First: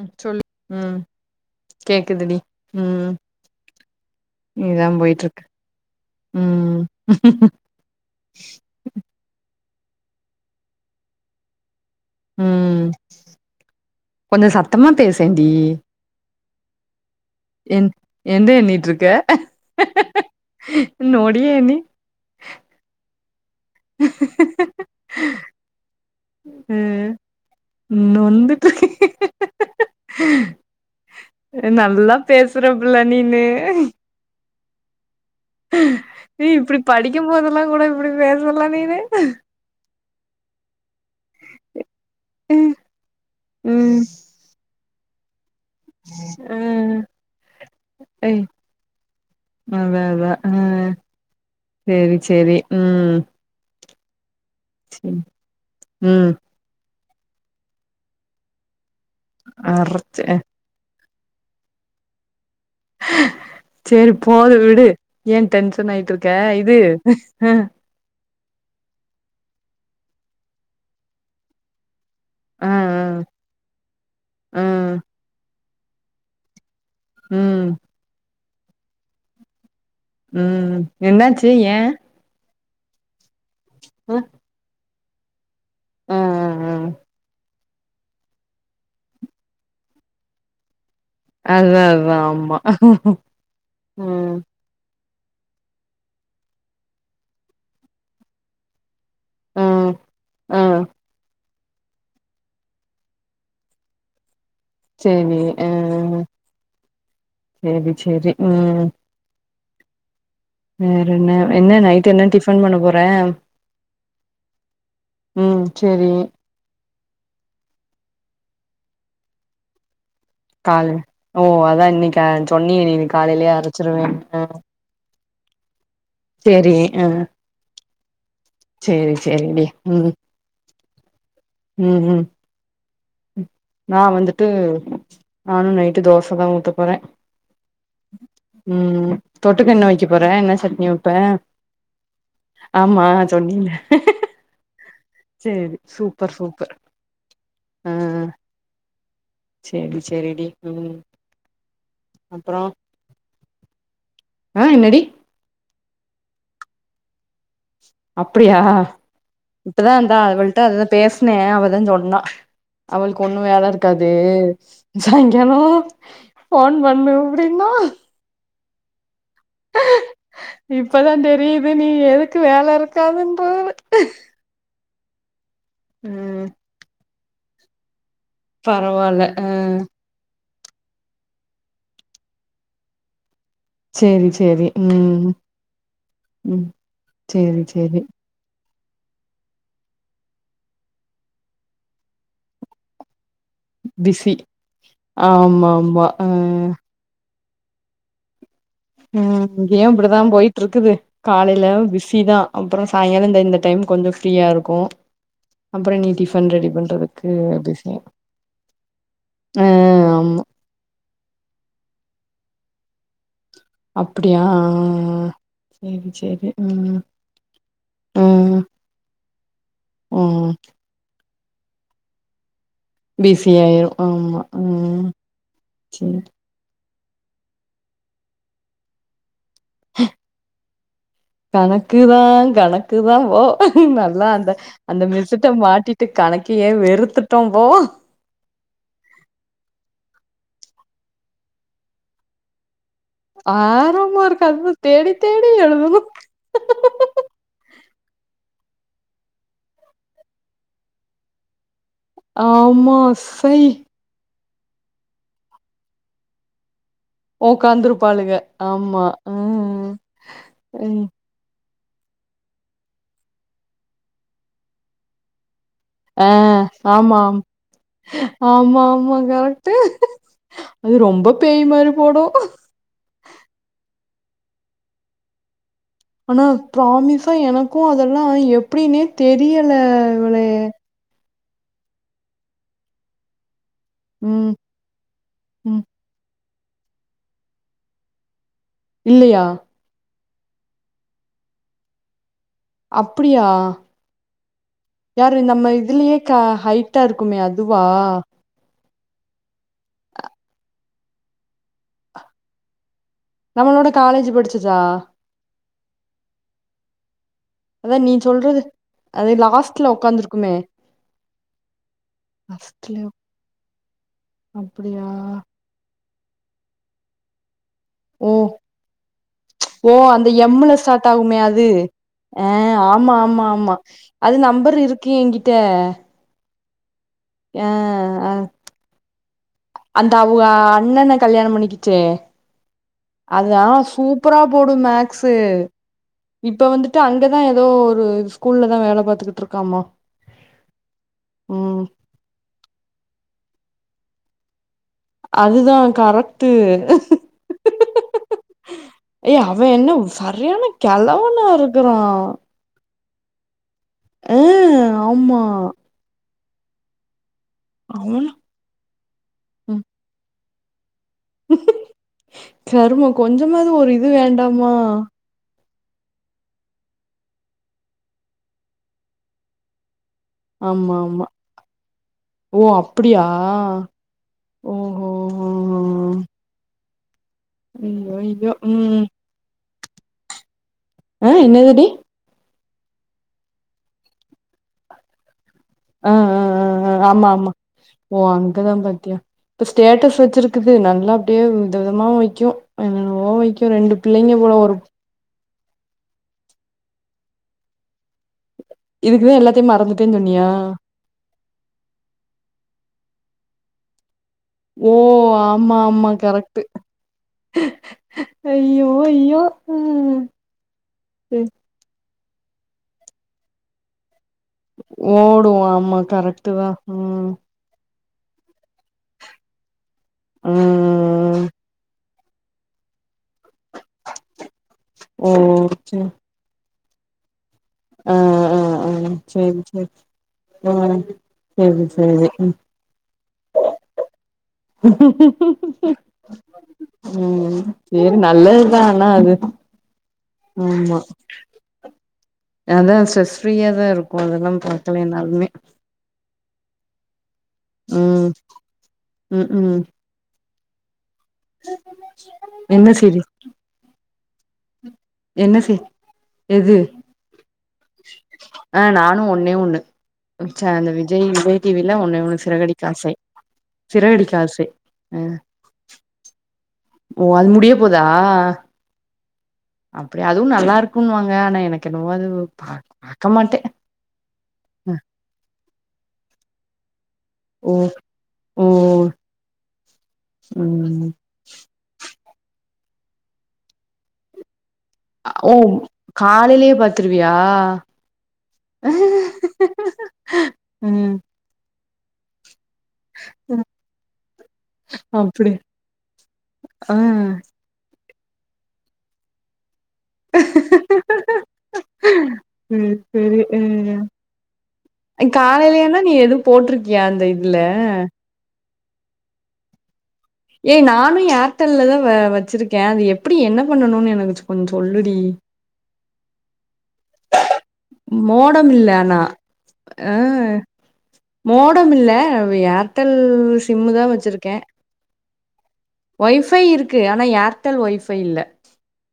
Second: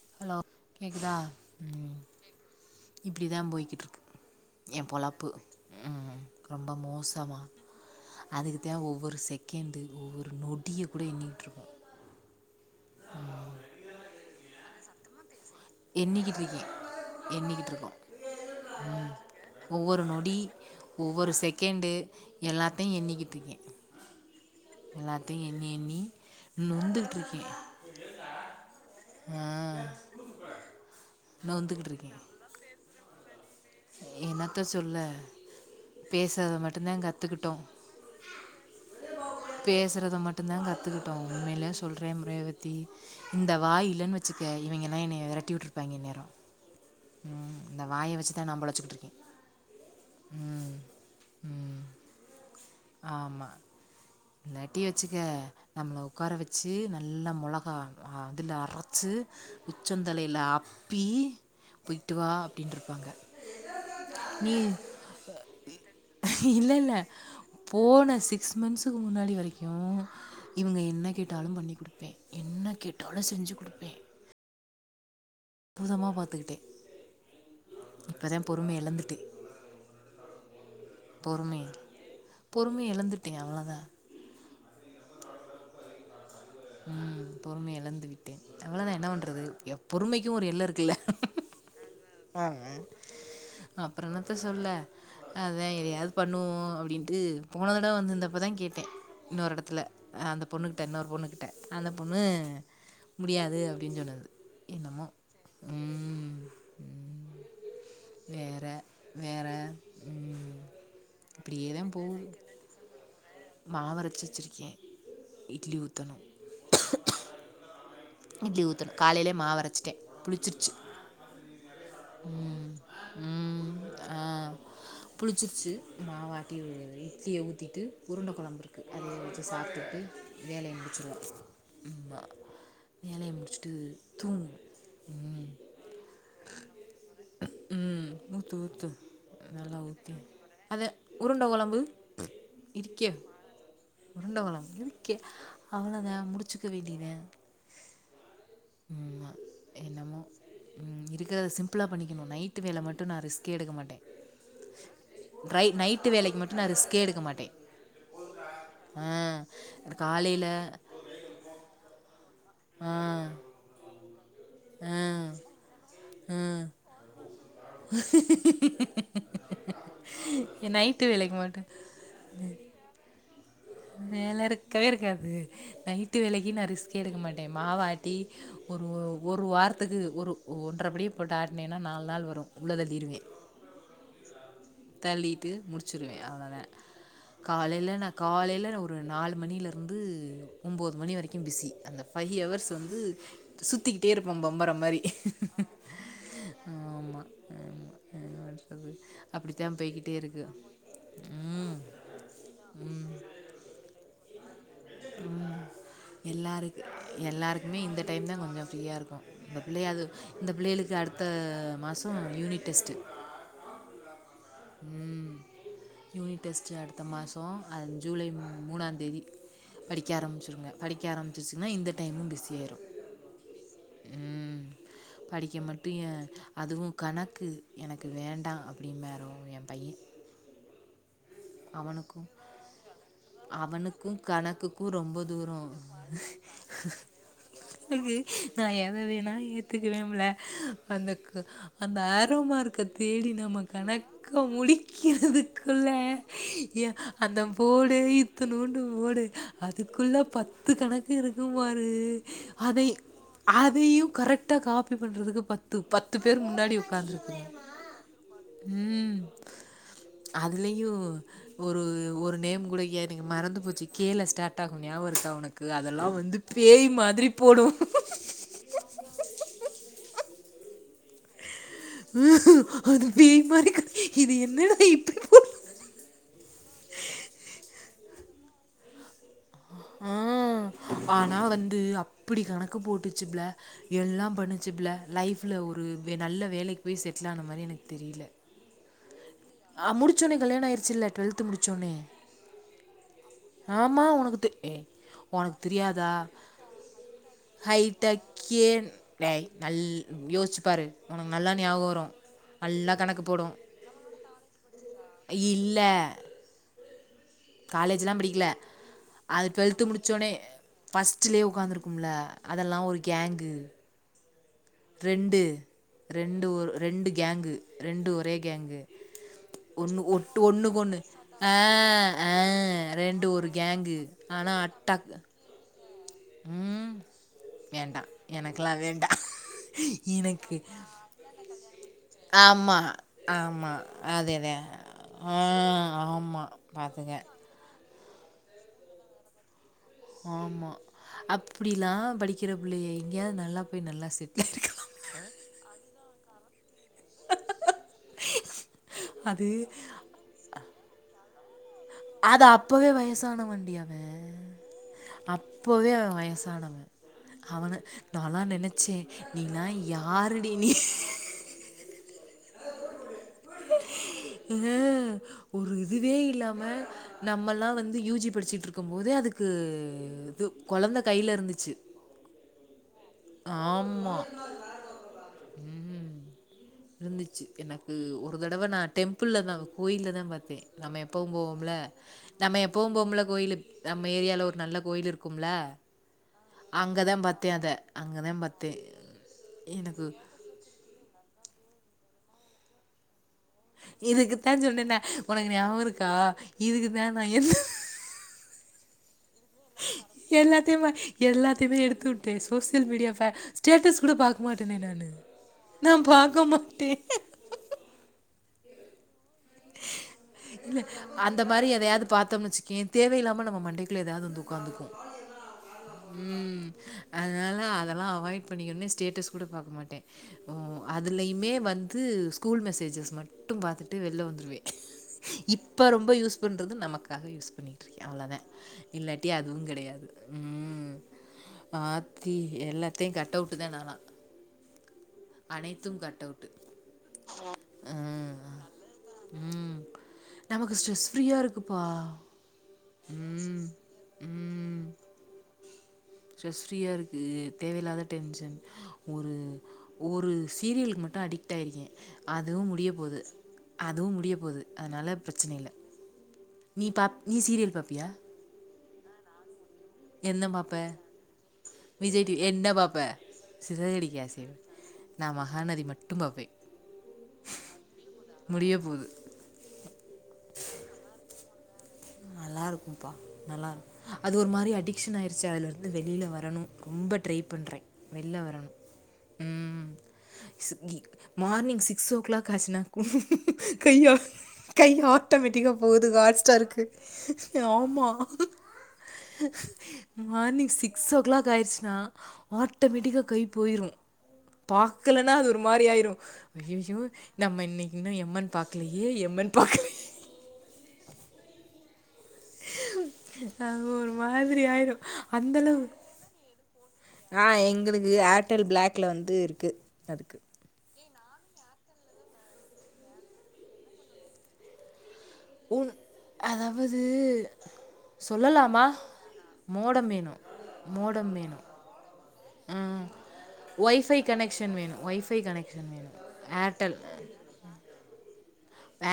ம் ஹலோ சொல்லு ம் கேக்குதா ம் கேக்குதுடி ம் இப்டிதா போய்கிட்டு இருக்கு எ இதா பொழப்பு போயிட்ருக்கு ம் ரொம்ப ம் மோசமா அதுக்குதே ஒவ்வொரு செகண்டு ஒவ்வொரு நொடிய கூட எண்ணிட்டுருக்க ம் கொஞ்சோ சத்தமா பேசே என்ணிகிட்டு இருக்கே எண்ணிக்கிட்டு் என் இருக்கோ எந்த எண்ணிட்ருக்க ம் ஒவ்வொரு நொடி ஒவ்வொரு நொடிய எண்ணி செகண்டு எல்லாத்தையு எண்ணி கே எல்லாத்தையு எண்ணி எண்ணி ம் நொந்துகிட்டு இருக்கே நொந்துட்ருக்க அ நல்லா பேசுறபுல்ல நீனு எனக் த்த சொல்ல ஏ பேசுறத இப்டி மட்டுந்தா படிக்கும் கத்துக்குட்டோ போதெல்லா கூட இப்டி பேசல நீனு பேசுறத மட்டுந்தா கத்துக்குட்டோ உண்மேலே சொல்ற ரேவதி இந்த வாய் ம் இல்லன்னு வச்சுக்க இவிங்கங்களா என்னய வெறட்டி உட் பாங்க இந்நேரோ ஆ ம் இந்த வாய வச்சு தான் நான் பொழைச்சிக்கிட்டு இருக்கேன் அதா அதா ம் ம் சேரி சேரி ம் நட்டி சேரி வச்சக்க நம்ம ம் உக்கார வச்சி ந நல்லா மொளகா அதுல அர ச்சு அரைச்ச உச்சந்தலையில அப் அப்பி போய்ட்டு வா அப்டின்ருப்பாங்க சேரி போது விடு ஏ டென்ஷன் ஆய்ட்டு இருக்க இது அ சிக்ஸ் மந்த்ஸ்குக்கு முன்னாடி வரைக்கு இவங்க என்ன கேட்டாலு பண்ணி் குடுப்பே ஆ என்ன கேட்டாலு ஆ செஞ்சு குடுப்பே ஆ அற்புதமா பாத்துக்கிட்டே ம் இப்போதா பொறும எழந்துட்டே ம் என்னாச்சு ஏ பொறுமைய எழந்துட்டே அவ்ளதா அ ஆ ஆ ஆ ம் பொறுமைய எழந்து விட்டே. அவ்ள தா என்ன பண்றது எ பொறுமைக்கு ஒரு எல்லை இருக்குல்ல. அதா அதா ஆ ஆமா அப்றொ என்னத்த ம் சொல்ல அதா எதையாவது பண்ணுவோ அப்டின்ட்டு போன தடவ வந்துருந்தப்பதா கேட்டே. இன்னோரு ஆ எடத்துல அந்த ஆ பொண்ணுகிட்ட இன்னோரு பொண்ணுகிட்ட. அந்த பொண்ணு முடியாது அப்டின்னு சொன்னது. என்னமோ செரி அ அ ம், செரி செரி ம் வேற் வேற என்ன என்ன நைட் என்ன டிஃபன் பண்ண போற மாவரைச்சு வச்சுருக்கே ம் இட்லி சேரி ஊத்தணு. இட்லி ஊத்தணு காலயிலே மாவு அரச்சுட்டே. காலை ஓ அதா இன்னிக்கி அ ம் சொன்னீங்க நீங்க காலையிலேயே அரைச்சுருவேன்ட்டு புளுச்சுருச்சு மாவாட்டி இட்லிய ஊத்திட்டு உருண்ட கொழம்பு இருக்கு. அத சேரி வச்சு சேரிடி சாப்ட்டுட்டு ம் வேலைய முடுச் செரி ம் ம் வேலைய முடுச் நா வந்துட்டு நானு நைட்டு தோசதா ஊத்த போறே. ம் ஊற்று ஊற்று ம் தொட்டுக்க நல்லா என்ன வக்க ஊற்றி போற? என்ன சட்னி அது வப்ப? உருண்டை குழம்பு ஆமா சொன்னில்ல. உருண்ட கொழம்பு இருக்கே. அவ்ளோதா சூப்பர் முடிச்சுக்க சூப்பர் வேண்டியதா. ஆ ம் சேரி என்னமோ சேரிடி ம் இருக்றத சிம்பிளா பண்ணிக்கணு நைட்டு அப்றோ வேல மட்டு நா ரிஸ்க்கே எடுக்க மாட்டே. ஆ என்னடி ட்ரை நைட் நைட் வேளைக்கி மட்டு நா ரிஸ்க்கே எடுக்க மாட்டே. அப்டியா இப்பதா இருந்தா காலையில அவள்ட்ட அதா பேஸ்னே. அவதா சொன்னா. ஆ அவளுக்கு ஒண்ணு வேல இருக்கா அது ஆ சாய்ங்காலோ ஆ ஃபோன் பண்ணு அப்டின்னா நைட்டு இப்பதா வேலைக்கு மட்டும் தெரியுது நீ எதுக்கு வேல இருக்காதுன்னு வேல இருக் இருக்கவே இருக்காது நைட்டு ம் வேலைக்கி நா ரிஸ்கே எடுக்க மாட் டேய் மாவ ஆட் பத்தி ஒரு பரவால்ல ஆ ஒரு வாரத்துக்கு ஒரு ஒன்றபப்படி போட்டு ஆட்டினேன்னா நாலு நாள் வரும் உள்ள தள்ளிருவேன் சேரி சேரி ம் தள்ளிட்டு முடிச்சிருவேன் ம் அவ்ளோதான் சேரி காலையில சேரி நான் காலையில ஒரு நாலு மணியில இருந்து ஒன்பது மணி வரைக்கும் பிஸி அந்த பைவ் வர்ஸ் வந்து சுற்றிக்கிட்டே பிசி இருப்போம் பம்பரம் மாதிரி ஆமா ஆமா அஹ் ஆமாம் ஆமாம் என்ன பண்ணுறது உஹம் அப்படித்தான் இங்கேயும் போய்க்கிட்டே இப்படித்தான் இருக்கு போயிட்டு இருக்குது காலையில ம், பிஸி தான் அப்புறம் சாய்ங்காலம் இந்த இந்த டைம் கொஞ்சோ ஃப்ரீயா இருக்கு உ அப்றோ நீ டிஃபன் ரெடி எல்லாருக்கு பண்றதுக்கு எல்லாருக்குமே பிஸி இந்த டைம் தான் கொஞ்சம் ஃப்ரீயா இருக்கும் இந்த ஆ பிள்ளை அது ஆமா இந்த பிள்ளைகளுக்கு அடுத்த மாசம் ஆ யூனிட் டெஸ்ட்டு அப்படியா அ உ ம் ச்சேரி யூனிட் ச்சேரி டெஸ்ட்டு ம் அடுத்த ம் உதவி படிக்க ஆரம்பிச்சிருங்க படிக்க ஆரம்பங் [unintelligible] இந்த டைமும் பிசியாயிரும் பிசி ஆயிரும் ஆமா ம் படிக்க மட்டும் ச்சேரி என் அதுவும் கணக்கு எனக்கு வேண்டாம் அப்படிமாரும் என் பையன் கணக்குதா அவனுக்கும் கணக்குதா போ அவனுக்கும் நல்லா அந்த கணக்குக்கும் அந்த ரொம்ப மிஸ்ட்ட தூரம் மாட்டிட்டு கணக்கையே வெறுத்துட்டோ போ நான் எதை வேணா ஏத்துக்குவேம்ல அதுக்கு அந்த ஆரோ மார்க் தேடி நம்ம கணக்க ஆரமா இருக்கு அது தேடி தேடி முடிக்கிறதுக்குள்ளே எழுதணு ஏ அந்த போடே நோண்டும் போது அதுக்குள்ள பத்து கணக்கு இருக்கும் பாரு அது அதை ஆமா சை அதையும் கரெக்ட் காபி பண்றதுக்கு பத்து பத்து பேர் முன்னாடி உக்காந்துருக்குங்க உக்காந்துருப்பாளுங்க ஆமா ம் ம் அதுலயு ம் ஒரு ஒரு நேம் கூட எனக்கு மறந்து போச்சு கீழே ஸ்டார்ட் ஆகும் ஞாபக இருக்கா உனக்கு அதெல்லா வந்து ஆஹ் பேய் ஆமா மாதிரி போடு ஆ ஆமா ஆமா கரெக்ட்டு நீ ரொம்ப பேய் மாரி போடு ம் அது பேய் மாறி கத்தி இது என்னனடா இப்படி போ ஆனா ப்ராமிசா எனக்கும் அதெல்லாம் எப்படினே தெரிய தெரியல இவளே நா வந்து அப்படி கணக்கு போட்டுச்சு புல்ல எல்லாம் ம் பண்ணச்சு புல லைஃப்ல ஒரு ம் நல்ல வேலைக்கு போய் செட்டில் ஆன மாரி எனக்கு தெரில இல்லயா சொன்னே கல்யாணோ ஆயிடுச்சுல டுவல்து முடிச்சொன்னே அப்டியா உனக்கு தெ ஏய் யாரு உனக்கு நம்ம தெரியாதா இதுலயே கா ஹைட்டா இருக்குமே அதுவா ஏய் நல் யோச்சுப்பாரு உனக்கு நல்லா ஞாபக வரு நல்லா கணக்கு போடும் நம்ளோட காலேஜ் படி சுசா இல்ல அதா நீ காலேஜ்ல்லா படிக்கல சொல்றது அது டுவெல்த்து லாஸ்ட்ல முடிச்சோனே உக்காந்துருக்குமே ஃபஸ்ட்லயே உக்காந்துருக்கும்ல அதெல்லா ஒரு ஃபஸ்ட்லயு கேங்கு அப்டியா ரெண்டு ரெண்டு ஒரு ரெண்டு கேங்கு ரெண்டு ஓ ஒரே கேங்கு ஓ ஒன்னு அந்த ஒட் எம்முல ஒண்ணுக்கு ஒண்ணு ஸ்டார்ட் ஆகுமே ஆ அது ஆ ஆமா ரெண்டு ஆமா ஒரு ஆமா கேங்கு அது ஆனா நம்பர் அட்டக் இருக்கு என்கிட்ட ம் ஆ வேண்டா ஆ எனக்கெல்லா வேண்டா அந்த அவங்க எனக்கு அண்ணன கல்யாணம் பண்ணிக்குச்சே ஆமா அதா ஆமா சூப்பரா அதேதே போடு மேக்சு ஆ ஆமா இப்ப வந்துட்டு பாத்துக்க அங்கதா ஏதோ இது ஸ்கூல்ல தா வேல பாத்துகுட்டு இருக்காமா ஆமா ம் அப்டிலா படிக்கிற பிள்ளைய எங்கயா நா ல்லா போய் நல்லா செட்டில் ஆய் இருக்கலா அதுதா கரெக்டு ஏய் அது அவ என்ன சரியான கெலவனா இ அது அப்பவே வயசு சானவண்டி அவ் ஆ ஆமா ஆனவ அவன அவனா நால்லா நெனச்சே நீ நா ம் யாரு டி நீ கருமோ கொஞ்சமாவது ஒரு இது ஆ வேண்டாமா ஒரு இதுவே இல்லாம நம்மலா வந்து யூஜி படிச்சுட்டுருக்கும் போது அதுக்கு இது ஆமா குழந்த ஆமா கையில இருந்துச்சு ஓ அப்டியா ஆமா. ஓஹோ ஓ ஓ வந்து எனக்கு ஒரு தடவை நா டெம்பிள் தா கோயில் தா பாத்தே நம்ம எப்பவு ஆ போவோம்ல என்னதுடி நம்ம இப்பவு போம்புல கோயிலு நம்ம ஏரியால ஒரு நல்ல கோயிலு இருக்கும்ல ஆ ஆ ஆ ஆ. அங்கதா ஆமா பாத்தே ஆமா அத ஓ அங்கதா பாத்தே அங்கதான் பாத்தியா இப்ப எனக்கு ஸ்டேட்டஸ் வச்சிருக்குது நல்லா அப்டியே வித விதமா வைக்கு என்னென்னோ [unintelligible] ரெண்டு பிள்ளைங்க இதுக்குத்தா போல ஒரு சொன்னேனே உனக்கு ஞாபம் இருக்கா இதுக்குதான் நான் எ இதுக்குதா எல்லாத்தையு மறந்துட்டேன்னு சொன்னியா எல்லாத்தையு எல்லாத்தையுமே எடுத்து உட்டே சோசியல் மீடியா ஸ்டேட்டஸ் கூட பாக் ஓ ஆமா ஆமா கரெக்ட்டு மாட்டே அய்யோ அய்யோ [inaudible] அந்த மாதிரி எதையாவது பத்த [unintelligible] தேவை இல்லாம நம்ப மண்டைக்குல்ல ஏதாவது வ ஓடுவோ ஆமா கரெக்ட்டுதா ம் அதெல்லா அவாய்ட் பண்ணிக்கணு ஸ்டேட்டஸ் கூட பாக்க மாட்டே ஓ ம் அதுலயுமே வந்து இது ஸ்கூல் மெசேஜஸ் மட்டு மட்டும் பாத்துட்டு வெளில வந்துருவே ஓ இப்ப சரி ரொம்ப யூஸ் பண்றது நம [unintelligible] பண்ணிட்ருக்கே ஆ அவ்ளோதா ஆ ஆ இல்லாட்டி சரி அதுவு சரி கெடையாது ம் சரி சரி ஆத்தி எல்லாத்தையு கட்டவுட்டு்தா நாலா அனைத்து கட் அவுட்டு ம் சரி ம் நல்லதுதா ஆனா அது ம் நமக்கு ஆமா ஸ்ட்ரெஸ் ஃப்ரீயா இருக்குப்பா அதா ஸ்ட்ரெஸ் ம். ஃரீயா தா இருக்கு அதெல்லா ம். பக்கல்லாலுமே ஸ்ட்ரெஸ் ஃப்ரீயா இருக்கு தேவையில்லாத ம் டென்ஷன் ஒரு ம் ம் ஒரு சீரியல்கு மட் டு அடிக்ட் ஆயிருக்கே அதுவு என்ன முடிய போது சீரிஸ் அதுவு முடியப் போது அதனால பிரச்சன என்ன இல்ல சீ எது நீ பாப் நீ சீரியல் பாப்பியா ஆ நானு ஒன்னே ஒண்ணு என்ன ச்ச பாப்ப அந்த விஜய் விஜய் டிவில ஒன்னே விஜய் டி ஒண்ணு என்ன சிறகடிக்க பாப்பே ஆசை சிரகடிக்கு ஆசை ஆ நா மகாநதி மட்டு பாப்பே ஓ அது முடிய போதா முடிய போகுது அப்டி அதுவு நல்லாருக்கும்ன்னு வாங்க ஆனா எனக்கு என்னவோ அது பா நல்லாருக்கும்ப்பா பாக்க மாட்டே நல்லாருக்கு அது ஒரு மாரி அடிக்ஷன் ஆயிருச்சு அதுலருந்து வெளியில வரணு ரொம்ப ட்ரை ஓ பண்ணுறே வெள்ல ஓ வரணு ம் சி இ ம் மார்னிங் சிக்ஸ் ஓ கிளாக் காசினா கய்யா கை ஓ ஆட்டோமேட்டிக்க போகுது காஹட் காலையிலயே ஸ்டாருக்கு பாத்துருவியா ஆமா மார்னிங் சிக்ஸ் ம் ஓ கிளாக் ஆயிருச் ச்சினா ஆட்டோமேட்டிக்காக கை போயிரு பாக்கலைனா அது அப்டி ஒரு மாரி ஆயிரு ஆ ஜயயோ நம்ம இன்னைக் இன்னு எம்மன் பாக்கலயே எம்மன் பாக்கலயே சரி சரி அது ஒரு மாதிரி ஆயிரு அ அந்தளவ் காலையிலனா நீ எதுவு போட்டிருக்கியா அந்த ஆ இதுல எங்களுக்கு ஏர்டெல் பிளாக் குல வந்து இருக்கு அதுக்கு ஏனா நானு ஏர்டெல்லதா வ வச்சிருக்கே அது எப்டி என்ன பண்ணணுனு எனக்கு கொஞ்ச சொல்லுடி உம் அதாவது மோடம் சொல்லலாமா இல்ல ஆனா மோடம் ஆ வேணு மோடம் வேணு மோடம் இல்ல ம் ஏர்டெல் ஒய்பை கனெக்ஷன் வேணு ஒய்பை [unintelligible] ஒய்பை இருக்கு ஆனா ஏர்டெல் ஒய்ப் இப்ப இல்ல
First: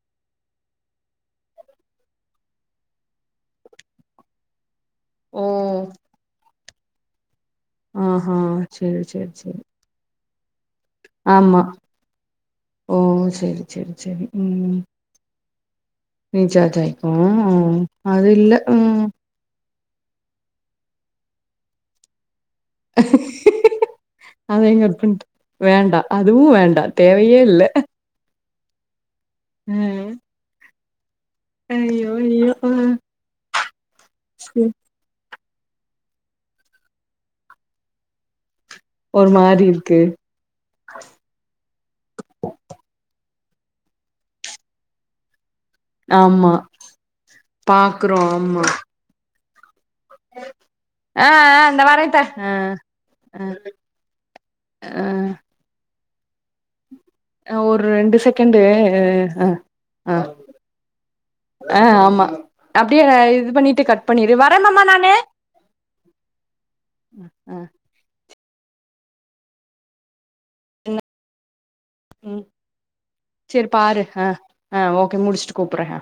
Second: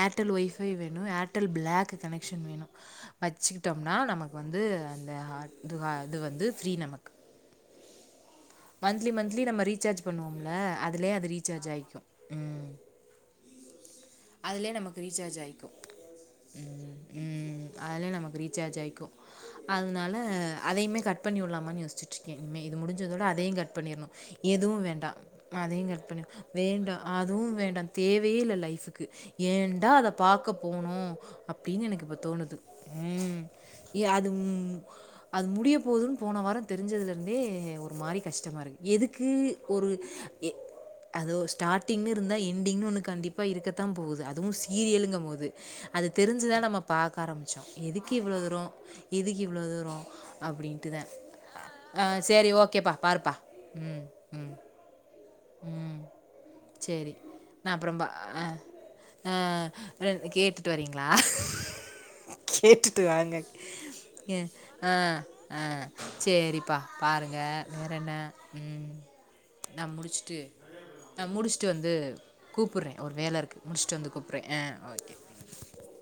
ஏர்டெல் ஒய்ஃபை வேணு ஏர்டெல் பிளாக் கனெக்ஷன் வேணு வச்சுக்கிட்டோம்னா நமக்கு வந்து அந்த ஓ ஹாட் இது இது வந்து ஃப்ரி நமக்கு ஆஹா சேரி சேரி சேரி ல அ அதுலே அது ரீசார்ஜ் ஆய்க்கு ம் சேரி அதுலே நமக்கு ரீசார்ஜ் ஆய் ரீசார்ஜ் ஆய்க்கு அதிலே அது நமக்கு இல்ல ரீசார்ஜ் ம் ஆகிக்கும் அதனால அதையுமே கட் பண்ணி உட்லாமான் யோசிச்சிட் கே இன்மே இது முடிஞ்சதோட அதையு கட் பண்ணிற்னோ எதுவு அதையு கட் வேண்டா பண்ட்ட அதையு வேண்டா கட் பண்ணி அதுவு வேண்டா தேவையே அதுவு இல்ல வேண்டா தேவைய இல்ல லை க்கு ஏன்டா அத ம் பாக்கப் போனோ அப்டின் எனக் ஐயோ இப்ப ஐயோ தோனுது ஆ ம் ஏ அது உன் அது முடிய போதுன் போன வாரோ தெரிஞ்சத்லேருந்தே ஒரு மாரி கஷ்டமா இருக்கு எதுக்கு ஒரு மாரி ஒரு இருக்கு எ அதோ ஸ்டாடிங்னு இருந்தா எண்டிங்னு ஒன்னு கண்டிப் பா இருக்கத் தா போகுது அதுவு சீரியலுங்க போது அது ஆமா தெரிஞ்சுதா நம்ம பாக்க ஆரம்பிச்சோ எதுக்கு பாக்குறோ இவ்ளோ தூரௌ எதுக் இவ்ளோ தூரோ அ அ இந்த வரேன்தா அ சரி ஓகேப்பா. பாருப்பா. அ ம். ம். அ ம் செரி ஆ நா ஒரு அப்புறம் பா ரெண்டு அ செகண்டு அ ஆ அ ஆ கேட்டுட்டு வரீங்ளா ஆ ஆமா அப்டியே கேட்டுட்டு வாங்க இது பண்ணிட்டு கட் பண்ணிரு வரே மாமா அ அ நானு அ செரிப்பா பாருங்க ஆ வேற என்ன ம் நா முடிச்சுட் டு நா முடிஷ் சு வந்து ம் கூப்புறே ஒரு வேல இருக்கு சேரி முடிஸ்ட்டு பாரு வந்து ஆ கூப்புறே அ ஆ ஓகே முடிச்சுட்டு கூப்புட்றே ஆ